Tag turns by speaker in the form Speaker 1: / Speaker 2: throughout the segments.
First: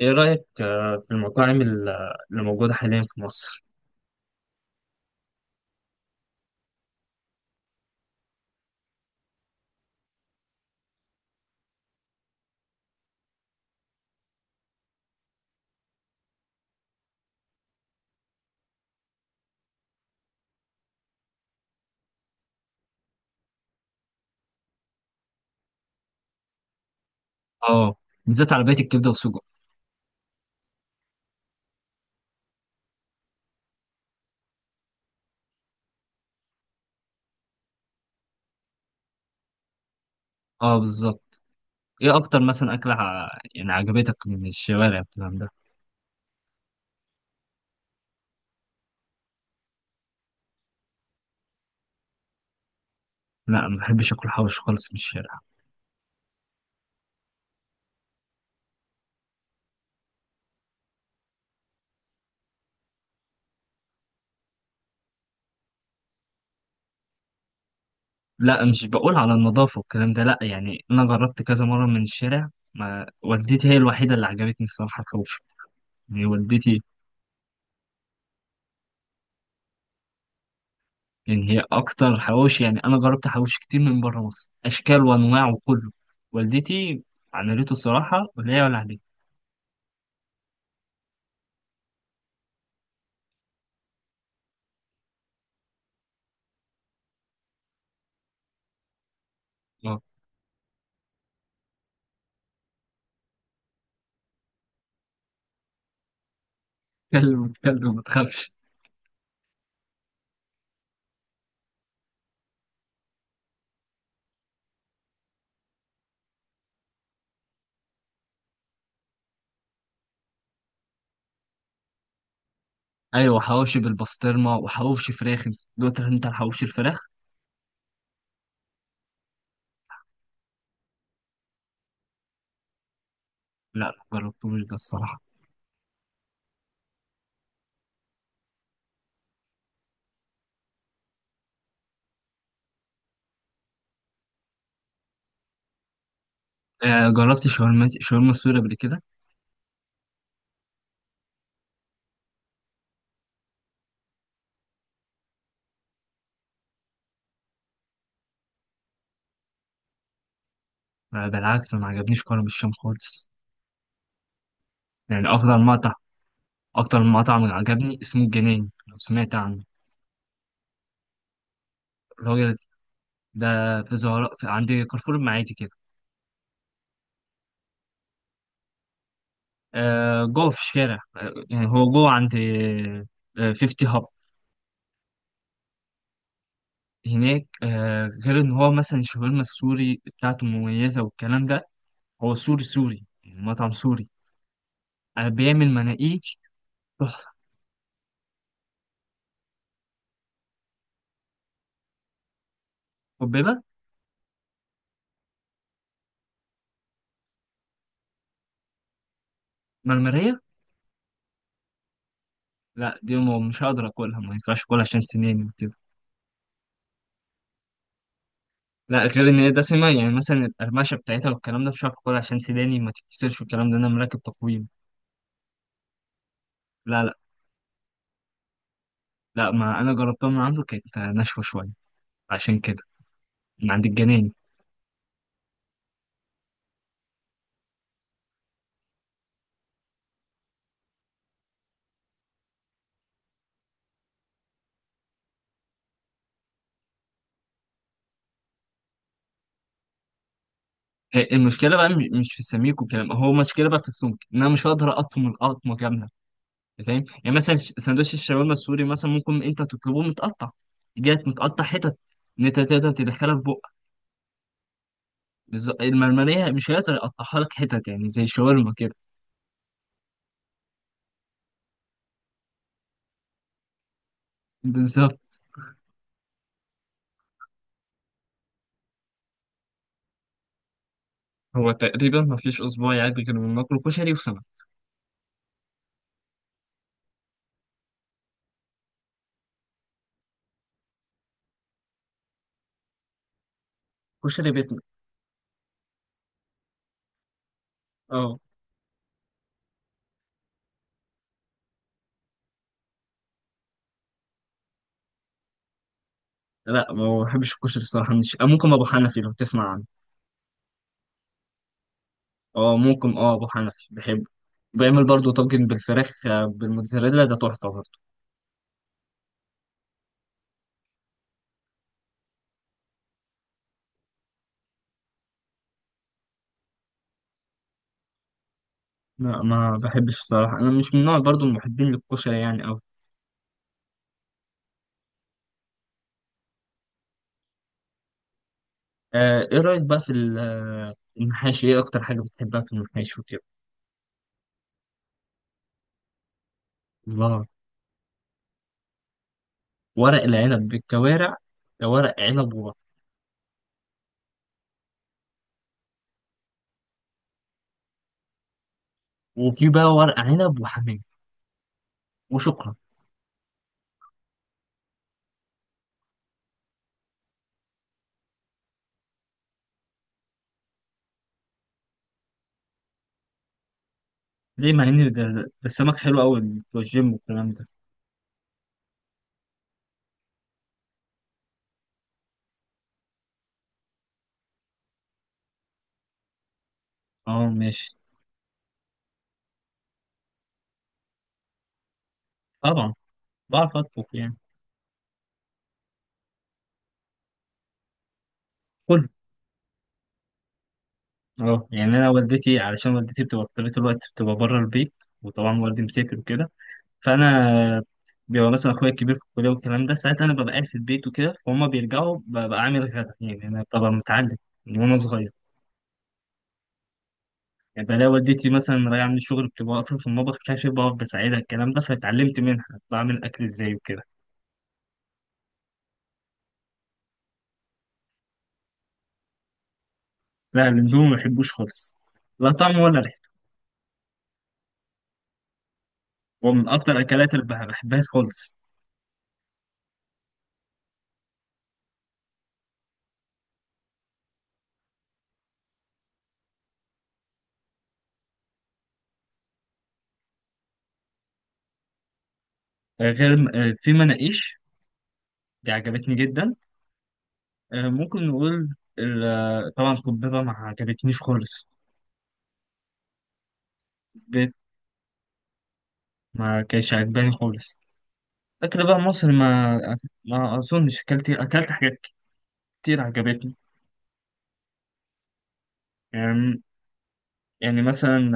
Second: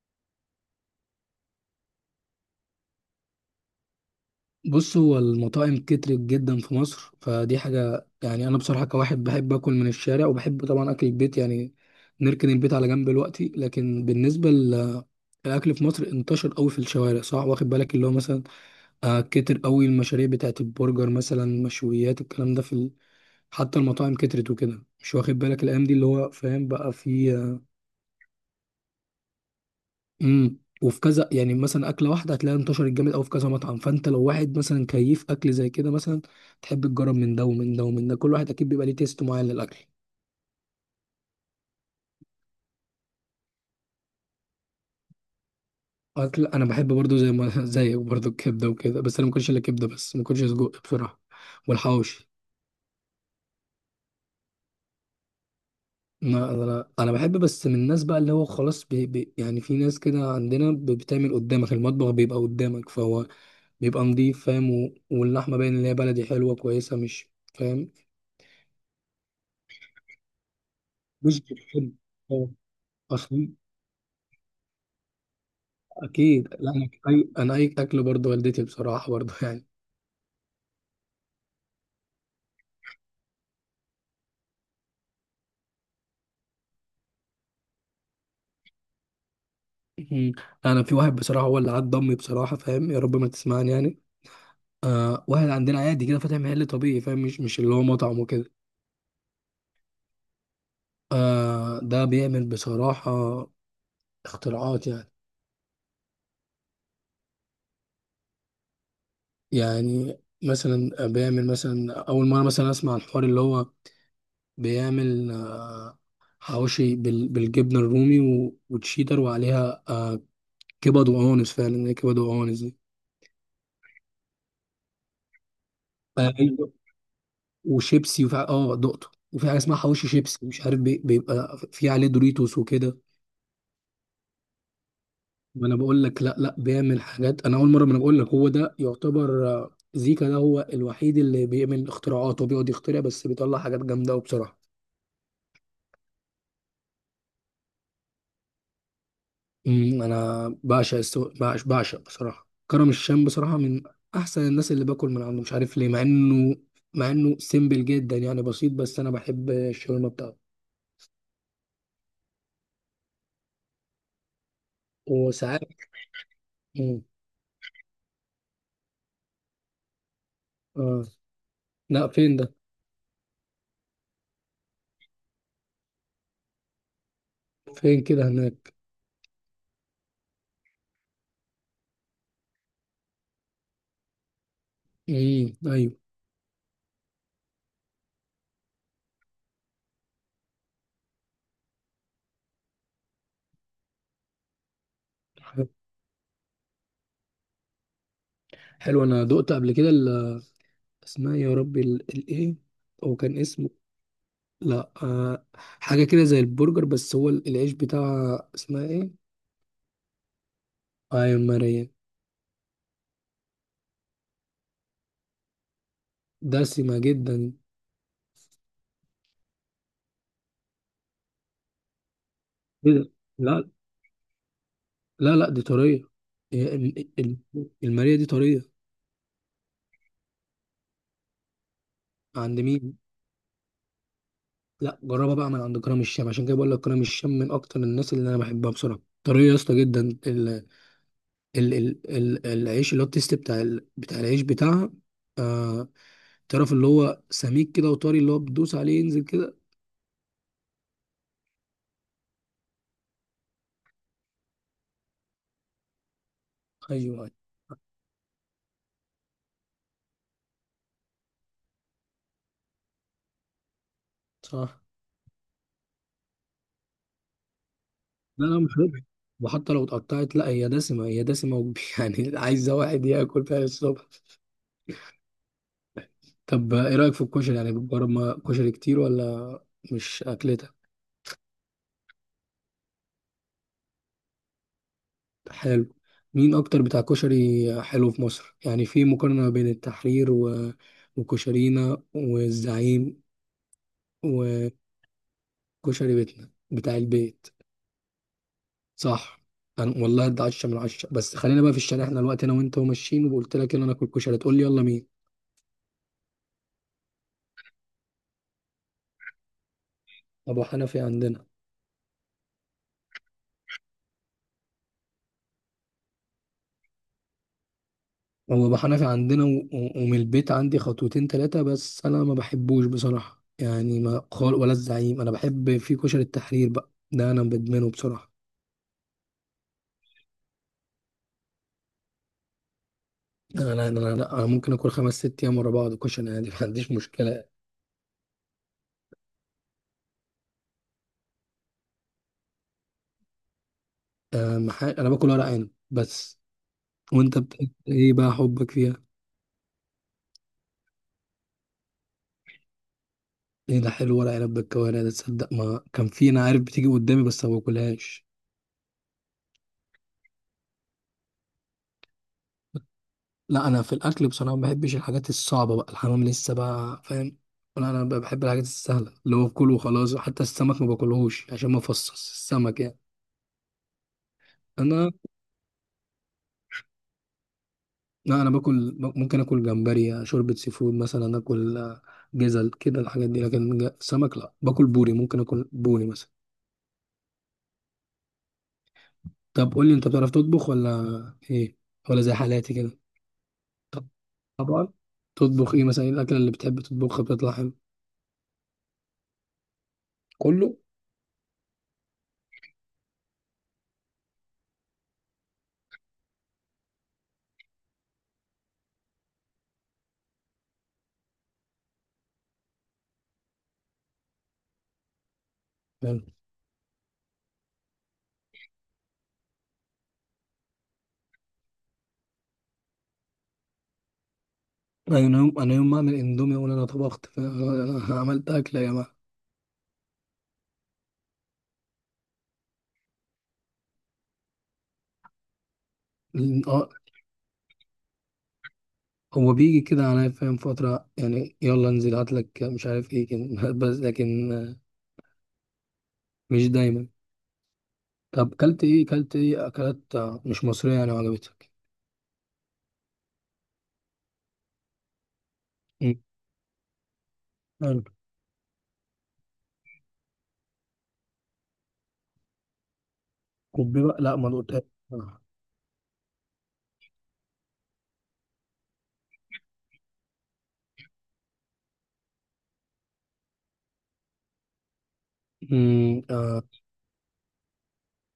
Speaker 1: ايه رأيك في المطاعم اللي موجودة حاليا في مصر؟
Speaker 2: بص، هو المطاعم كترت جدا في مصر، فدي حاجة، يعني أنا بصراحة كواحد بحب أكل من الشارع وبحب طبعا أكل البيت. يعني نركن البيت على جنب دلوقتي، لكن بالنسبة للأكل في مصر انتشر قوي في الشوارع، صح؟ واخد بالك اللي هو مثلا كتر قوي المشاريع بتاعت البرجر، مثلا مشويات، الكلام ده في حتى المطاعم كترت وكده، مش واخد بالك الأيام دي؟ اللي هو فاهم بقى في،
Speaker 1: اه، بالذات عربية الكبدة والسجق.
Speaker 2: وفي كذا، يعني مثلا اكله واحده هتلاقيها انتشرت جامد، او في كذا مطعم. فانت لو واحد مثلا كيف اكل زي كده، مثلا تحب تجرب من ده ومن ده ومن ده، كل واحد اكيد بيبقى ليه تيست معين للاكل.
Speaker 1: اه بالظبط. ايه اكتر مثلا اكلة يعني عجبتك من الشوارع والكلام ده؟
Speaker 2: اكل، انا بحب برضو زي ما زيك، برضو الكبده وكده، بس انا ما باكلش الا كبده، بس ما باكلش سجق بصراحه والحواوشي.
Speaker 1: لا، ما بحبش اكل حوش خالص من الشارع.
Speaker 2: ما انا بحب بس من الناس بقى، اللي هو خلاص بي بي يعني، في ناس كده عندنا بتعمل قدامك، المطبخ بيبقى قدامك، فهو بيبقى نضيف، فاهم؟ واللحمه باين ان هي بلدي حلوه كويسه، مش فاهم؟
Speaker 1: لا، مش بقول على النظافة والكلام ده، لا، يعني انا
Speaker 2: مش
Speaker 1: جربت كذا مرة
Speaker 2: بتحب؟
Speaker 1: من الشارع،
Speaker 2: آه.
Speaker 1: ما
Speaker 2: اصلا،
Speaker 1: والدتي هي الوحيدة اللي عجبتني الصراحة الحوش، يعني
Speaker 2: اكيد لا،
Speaker 1: والدتي،
Speaker 2: انا اي اكل برضه والدتي بصراحه برضه يعني.
Speaker 1: يعني هي اكتر حوش. يعني انا جربت حوش كتير من بره مصر اشكال وانواع وكله، والدتي عملته الصراحة، ولا هي ولا عليه.
Speaker 2: مم. انا في واحد بصراحه هو اللي عض امي، بصراحه، فاهم؟ يا رب ما تسمعني يعني. واحد عندنا عادي كده فاتح محل طبيعي، فاهم؟ مش اللي هو مطعم وكده.
Speaker 1: اه.
Speaker 2: ده بيعمل بصراحه اختراعات، يعني
Speaker 1: كلب كلب، ما تخافش.
Speaker 2: يعني مثلا، بيعمل مثلا اول مره، مثلا اسمع الحوار، اللي هو بيعمل حواوشي بالجبنه الرومي وتشيدر وعليها كبد وقوانص، فعلا هي كبد وقوانص.
Speaker 1: ايوه حواوشي بالبسطرمه وحواوشي فراخ. دوت انت
Speaker 2: دي
Speaker 1: الحواوشي الفراخ.
Speaker 2: وشيبسي، وفي نقطه وفي حاجه اسمها حواوشي شيبسي، مش عارف بيبقى في عليه دوريتوس وكده.
Speaker 1: لا لا، جربتوش ده الصراحه.
Speaker 2: ما انا بقول لك، لا، لا، بيعمل حاجات انا اول مره، ما انا بقول لك هو ده يعتبر، زيكا، ده هو الوحيد اللي بيعمل اختراعات وبيقعد يخترع، بس بيطلع حاجات جامده قوي بصراحه.
Speaker 1: آه جربت شاورما شاورما سوري قبل كده.
Speaker 2: انا بعشق بعشق بصراحه كرم الشام، بصراحه من احسن الناس اللي باكل من عنده، مش عارف ليه، مع انه سيمبل جدا، يعني بسيط، بس انا بحب الشاورما بتاعته.
Speaker 1: آه بالعكس، ما عجبنيش كرم الشام خالص. يعني افضل
Speaker 2: وساعات.
Speaker 1: مقطع، اكتر
Speaker 2: امم،
Speaker 1: مقطع من عجبني اسمه الجنين، لو سمعت عنه.
Speaker 2: اه. لا، فين ده؟
Speaker 1: الراجل ده في زهراء، في عند كارفور المعادي كده.
Speaker 2: فين كده، هناك؟
Speaker 1: آه جوه في الشارع، آه يعني هو جوه عند، آه 50 هاب
Speaker 2: امم، ايوه.
Speaker 1: هناك. آه غير ان هو مثلا الشاورما السوري بتاعته مميزه والكلام ده. هو سوري سوري، يعني مطعم سوري. أنا بيعمل
Speaker 2: حلو.
Speaker 1: مناقيش تحفة.
Speaker 2: حلو، انا دقت قبل كده اسمها يا ربي، الايه، هو كان
Speaker 1: حبيبة.
Speaker 2: اسمه. لا، حاجه كده زي البرجر، بس هو العيش بتاعها اسمها ايه؟
Speaker 1: مرمرية.
Speaker 2: ايوه، ماريا.
Speaker 1: لا دي مش هقدر أكلها، ما ينفعش أكلها عشان سناني وكده.
Speaker 2: دسمه جدا.
Speaker 1: لا، غير إن هي دسمة، يعني مثلا القرمشة بتاعتها والكلام ده مش هعرف أكلها عشان سناني ما
Speaker 2: إيه ده؟
Speaker 1: تتكسرش والكلام
Speaker 2: لا،
Speaker 1: ده، أنا مراكب تقويم.
Speaker 2: لا، لا، دي طريه، هي
Speaker 1: لا لا،
Speaker 2: الماريا دي طريه.
Speaker 1: ما أنا جربتها من عنده، كانت ناشفة شوية عشان
Speaker 2: عند
Speaker 1: كده.
Speaker 2: مين؟
Speaker 1: من عند الجناني.
Speaker 2: لا، جربها بقى من عند كرم الشام، عشان كده بقول لك كرم الشام من اكتر الناس اللي انا بحبها بصراحه، طريه يا اسطى جدا. ال ال ال ال العيش اللي هو التيست بتاع العيش بتاعها، آه، تعرف اللي هو سميك كده وطري، اللي هو بتدوس عليه ينزل كده.
Speaker 1: هي المشكلة بقى مش في السميك والكلام، هو المشكلة بقى في السمك، إن أنا مش هقدر أقطم القطمة كاملة. فاهم
Speaker 2: ايوه
Speaker 1: يعني؟ مثلا سندوتش الشاورما السوري مثلا ممكن انت تطلبه متقطع، جات متقطع حتت، ان انت تقدر تدخلها في بقك.
Speaker 2: صح.
Speaker 1: بالظبط، المرمريه مش هيقدر يقطعها لك حتت يعني زي
Speaker 2: لا، لا
Speaker 1: الشاورما
Speaker 2: مش
Speaker 1: كده.
Speaker 2: ربح، وحتى لو اتقطعت لا، هي دسمة، هي دسمة يعني عايزة واحد ياكل فيها الصبح.
Speaker 1: بالظبط.
Speaker 2: طب، ايه رأيك في الكشري؟ يعني بتجرب كشري كتير، ولا مش اكلتك؟
Speaker 1: هو تقريبا ما فيش اسبوع يعدي غير من ناكله كشري وسمك.
Speaker 2: حلو. مين اكتر بتاع كشري حلو في مصر؟ يعني في مقارنة بين التحرير وكشرينا والزعيم
Speaker 1: كشري بيتنا.
Speaker 2: وكشري بيتنا بتاع البيت،
Speaker 1: اه.
Speaker 2: صح؟ انا والله ده 10/10. بس خلينا بقى في الشارع، احنا الوقت انا وانت وماشيين وقلت لك يلا ناكل كشري، تقول لي يلا مين؟
Speaker 1: لا ما بحبش الكشري الصراحه، مش ممكن ابو حنفي لو تسمع عنه.
Speaker 2: ابو حنفي عندنا.
Speaker 1: اه ممكن، اه ابو حنفي بحبه. بيعمل برضه طاجن بالفراخ بالموتزاريلا، ده تحفه برضه.
Speaker 2: هو ابو حنفي عندنا ومن البيت عندي خطوتين ثلاثه، بس انا ما بحبوش بصراحه، يعني ما خال ولا الزعيم. انا بحب في كشري التحرير، بقى ده انا بدمنه بصراحه.
Speaker 1: لا ما بحبش الصراحه، انا مش من نوع برضه المحبين للكشري يعني.
Speaker 2: انا، لا، أنا ممكن اكل خمس ست ايام ورا بعض كشري عادي ما عنديش مشكله.
Speaker 1: ايه رأيك بقى في المحاشي؟ ايه اكتر حاجة بتحبها في المحاشي وكده؟
Speaker 2: أه، انا باكل ورق عنب بس. وانت
Speaker 1: الله.
Speaker 2: ايه بقى حبك فيها؟
Speaker 1: ورق العنب بالكوارع، ده ورق عنب وبط.
Speaker 2: ايه ده حلو، ورق عنب بالكوارع، ده تصدق ما كان في، انا عارف بتيجي قدامي بس ما باكلهاش.
Speaker 1: وفي بقى ورق عنب وحمام، وشكرا.
Speaker 2: لا انا في الاكل بصراحه ما بحبش الحاجات الصعبه بقى، الحمام لسه بقى، فاهم؟ ولا انا بقى بحب الحاجات السهله اللي هو كله وخلاص، حتى السمك ما باكلهوش عشان ما افصص السمك يعني.
Speaker 1: ليه؟ مع
Speaker 2: انا،
Speaker 1: ان ده ده السمك حلو قوي بتوع الجيم والكلام ده.
Speaker 2: لا، انا باكل، ممكن اكل جمبري شوربه سي فود، مثلا اكل جزل كده الحاجات دي، لكن سمك. لا، باكل بوري، ممكن اكل بوري مثلا.
Speaker 1: اه ماشي.
Speaker 2: طب قول لي، انت بتعرف تطبخ؟ ولا ايه؟ ولا زي حالاتي
Speaker 1: طبعا
Speaker 2: كده؟
Speaker 1: بعرف اطبخ يعني.
Speaker 2: طبعا. تطبخ ايه مثلا؟ ايه الاكله اللي بتحب تطبخها بتطلع حلو؟
Speaker 1: كله.
Speaker 2: كله.
Speaker 1: اه يعني انا والدتي، علشان والدتي بتبقى في طول الوقت بتبقى بره البيت، وطبعا والدي مسافر وكده، فانا بيبقى مثلا اخويا الكبير في الكليه والكلام ده، ساعتها انا ببقى قاعد في البيت وكده، فهم بيرجعوا ببقى عامل غدا. يعني انا ببقى متعلم من وانا صغير،
Speaker 2: حلو.
Speaker 1: يعني بلاقي والدتي مثلا راجعه من الشغل بتبقى واقفه في المطبخ كاشف بقف بساعدها الكلام ده، فاتعلمت منها بعمل اكل ازاي وكده.
Speaker 2: انا يوم ما اعمل اندومي اقول انا طبخت، عملت اكله يا جماعه.
Speaker 1: لا الاندومي ما بحبوش خالص، لا طعم ولا ريحته. هو من
Speaker 2: اه.
Speaker 1: اكتر الاكلات اللي بحبها خالص.
Speaker 2: هو بيجي كده عليا، فاهم؟ فتره يعني يلا انزل هات لك مش عارف ايه كده بس لكن مش دايما. طب، كلت ايه اكلات مش مصريه يعني وعجبتك؟
Speaker 1: آه، غير آه، في مناقيش، دي عجبتني
Speaker 2: مم.
Speaker 1: جدا.
Speaker 2: حلو.
Speaker 1: ممكن نقول طبعا قبيبه ما عجبتنيش خالص.
Speaker 2: كوبي بقى لا، ما
Speaker 1: بيت.
Speaker 2: دقتهاش بصراحة.
Speaker 1: ما كانش عجباني خالص. اكل بقى مصر، ما ما اظنش اكلت، حاجات كتير عجبتني
Speaker 2: مم،
Speaker 1: يعني.
Speaker 2: آه،
Speaker 1: يعني مثلا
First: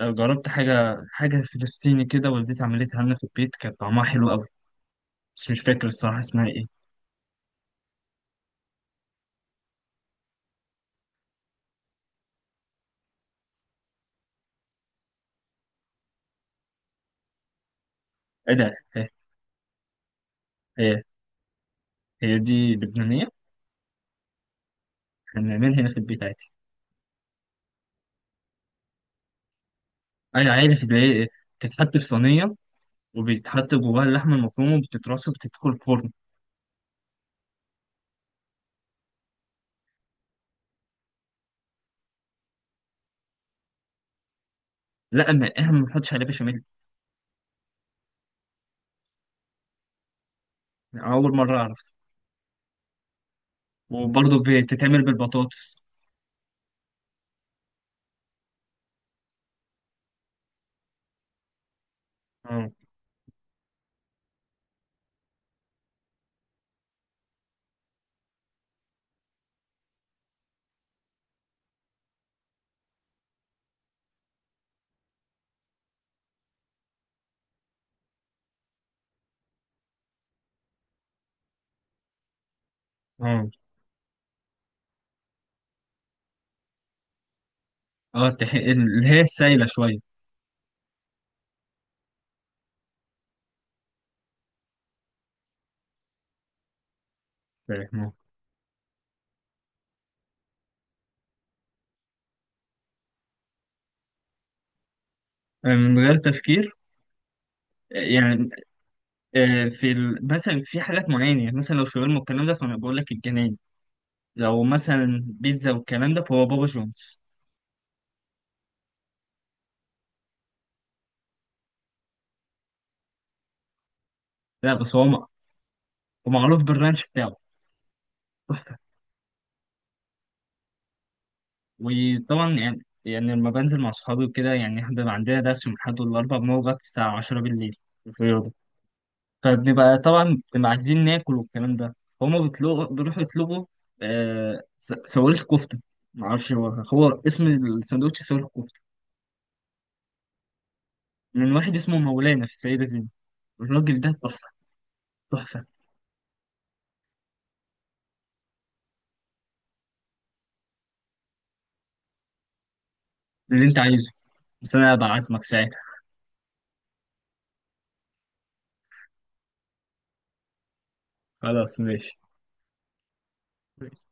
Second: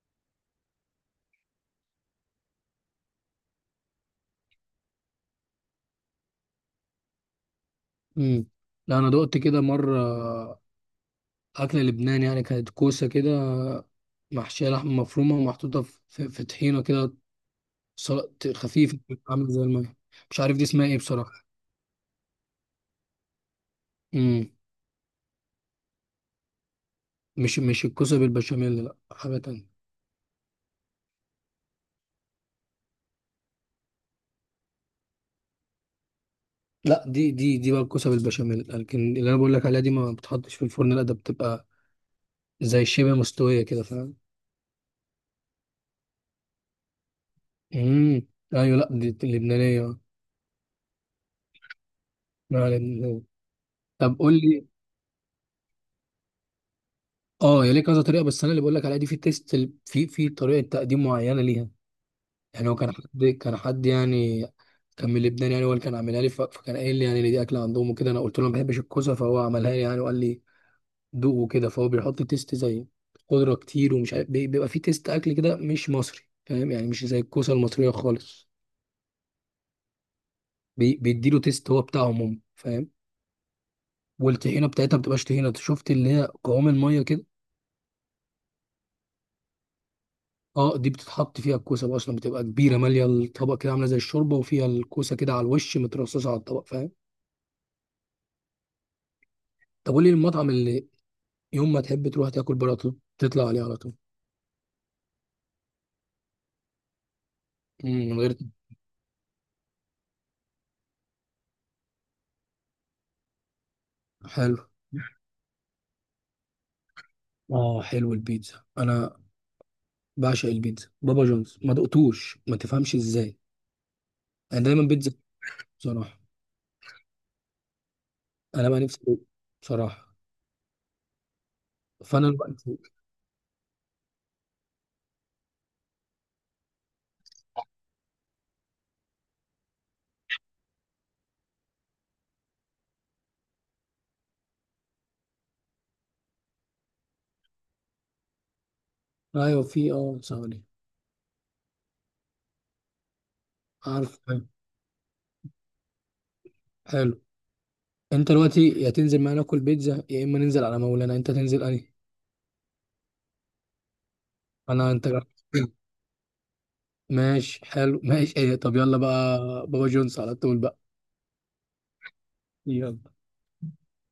Speaker 1: جربت حاجه فلسطيني كده، والدتي عملتها لنا في البيت، كانت طعمها حلو قوي، بس مش فاكر الصراحه اسمها ايه.
Speaker 2: مم. لا، انا دقت كده مره، أكل لبنان، يعني كانت كوسة كده، محشية لحمة مفرومة ومحطوطة في طحينة كده، سلطة
Speaker 1: ايه ده؟
Speaker 2: خفيفة، عاملة زي المية. مش عارف دي اسمها ايه
Speaker 1: هي,
Speaker 2: بصراحة.
Speaker 1: هي دي لبنانيه.
Speaker 2: مم.
Speaker 1: احنا بنعملها هنا في البيت عادي.
Speaker 2: مش الكوسة بالبشاميل، لا حاجة تانية.
Speaker 1: انا عارف اللي هي إيه، بتتحط في صينيه وبيتحط جواها اللحمه المفرومه وبتترص وبتدخل الفرن.
Speaker 2: لا، دي بقى الكوسة بالبشاميل، لكن اللي أنا بقول لك عليها دي ما بتحطش في الفرن، لا ده بتبقى زي شبه مستوية كده، فاهم؟
Speaker 1: لا، ما احنا ما بنحطش عليها بشاميل.
Speaker 2: امم، أيوة. لا دي اللبنانية، آه.
Speaker 1: اول مره اعرف.
Speaker 2: لا، لبنانية. طب قول
Speaker 1: وبرضه
Speaker 2: لي،
Speaker 1: بتتعمل بالبطاطس.
Speaker 2: اه هي ليه كذا طريقة؟ بس أنا اللي بقول لك عليها دي في تيست، في طريقة تقديم معينة ليها. يعني
Speaker 1: اه.
Speaker 2: هو كان حد يعني كان من لبنان، يعني هو اللي كان عاملها لي، فكان قايل لي يعني إن دي اكله عندهم وكده. انا قلت له ما بحبش الكوسه، فهو عملها لي يعني وقال لي دوق وكده. فهو بيحط تيست زي خضره كتير، ومش عارف بيبقى فيه تيست اكل كده مش مصري، فاهم؟ يعني مش زي الكوسه المصريه خالص، بيديله تيست هو بتاعهم هم، فاهم؟
Speaker 1: اه.
Speaker 2: والطحينه بتاعتها ما بتبقاش طحينه، شفت؟ اللي هي قوام الميه كده،
Speaker 1: اللي هي السايله شويه.
Speaker 2: اه، دي بتتحط فيها الكوسه بقى اصلا، بتبقى كبيره ماليه الطبق كده عامله زي الشوربه، وفيها الكوسه كده على الوش مترصصه على الطبق، فاهم؟
Speaker 1: فاهم؟
Speaker 2: طب قول لي، المطعم اللي يوم ما تحب تروح تاكل بره على طول تطلع عليه على طول؟
Speaker 1: من غير تفكير.
Speaker 2: مم،
Speaker 1: آه،
Speaker 2: من غير.
Speaker 1: يعني في مثلا في حاجات معينه، يعني مثلا لو شاورما والكلام ده فانا بقول لك الجنان.
Speaker 2: حلو.
Speaker 1: لو مثلا بيتزا والكلام ده فهو بابا جونز.
Speaker 2: اه حلو، البيتزا انا بعشق البيتزا. بابا جونز ما دقتوش، ما تفهمش ازاي، انا
Speaker 1: لا
Speaker 2: دايما
Speaker 1: بس هو
Speaker 2: بيتزا بصراحه.
Speaker 1: هو معروف بالرانش بتاعه،
Speaker 2: انا
Speaker 1: تحفه.
Speaker 2: بقى نفسي أدوق بصراحه، فانا
Speaker 1: وطبعا
Speaker 2: دلوقتي
Speaker 1: يعني، يعني لما بنزل مع صحابي وكده، يعني احنا بيبقى عندنا درس من الأحد والأربع بنقعد لغاية الساعة 10 بالليل في الرياضة. فبنبقى طبعا بنبقى عايزين ناكل والكلام ده، فهم بيطلبوا بيروحوا يطلبوا صواريخ كفته. معرفش، هو هو اسم الساندوتش صواريخ كفته،
Speaker 2: ايوه، في ثواني.
Speaker 1: من واحد اسمه مولانا في السيدة زينب. الراجل ده
Speaker 2: عارف حلو.
Speaker 1: تحفة، تحفة.
Speaker 2: حلو. انت دلوقتي، يا تنزل معانا ناكل بيتزا، يا اما ننزل على مولانا، انت تنزل انهي؟
Speaker 1: اللي انت عايزه، بس
Speaker 2: انا
Speaker 1: انا
Speaker 2: انت
Speaker 1: بعزمك
Speaker 2: جربت.
Speaker 1: ساعتها.
Speaker 2: ماشي حلو، ماشي ايه، طب يلا بقى، بابا جونز على طول بقى.
Speaker 1: خلاص ماشي.
Speaker 2: يلا.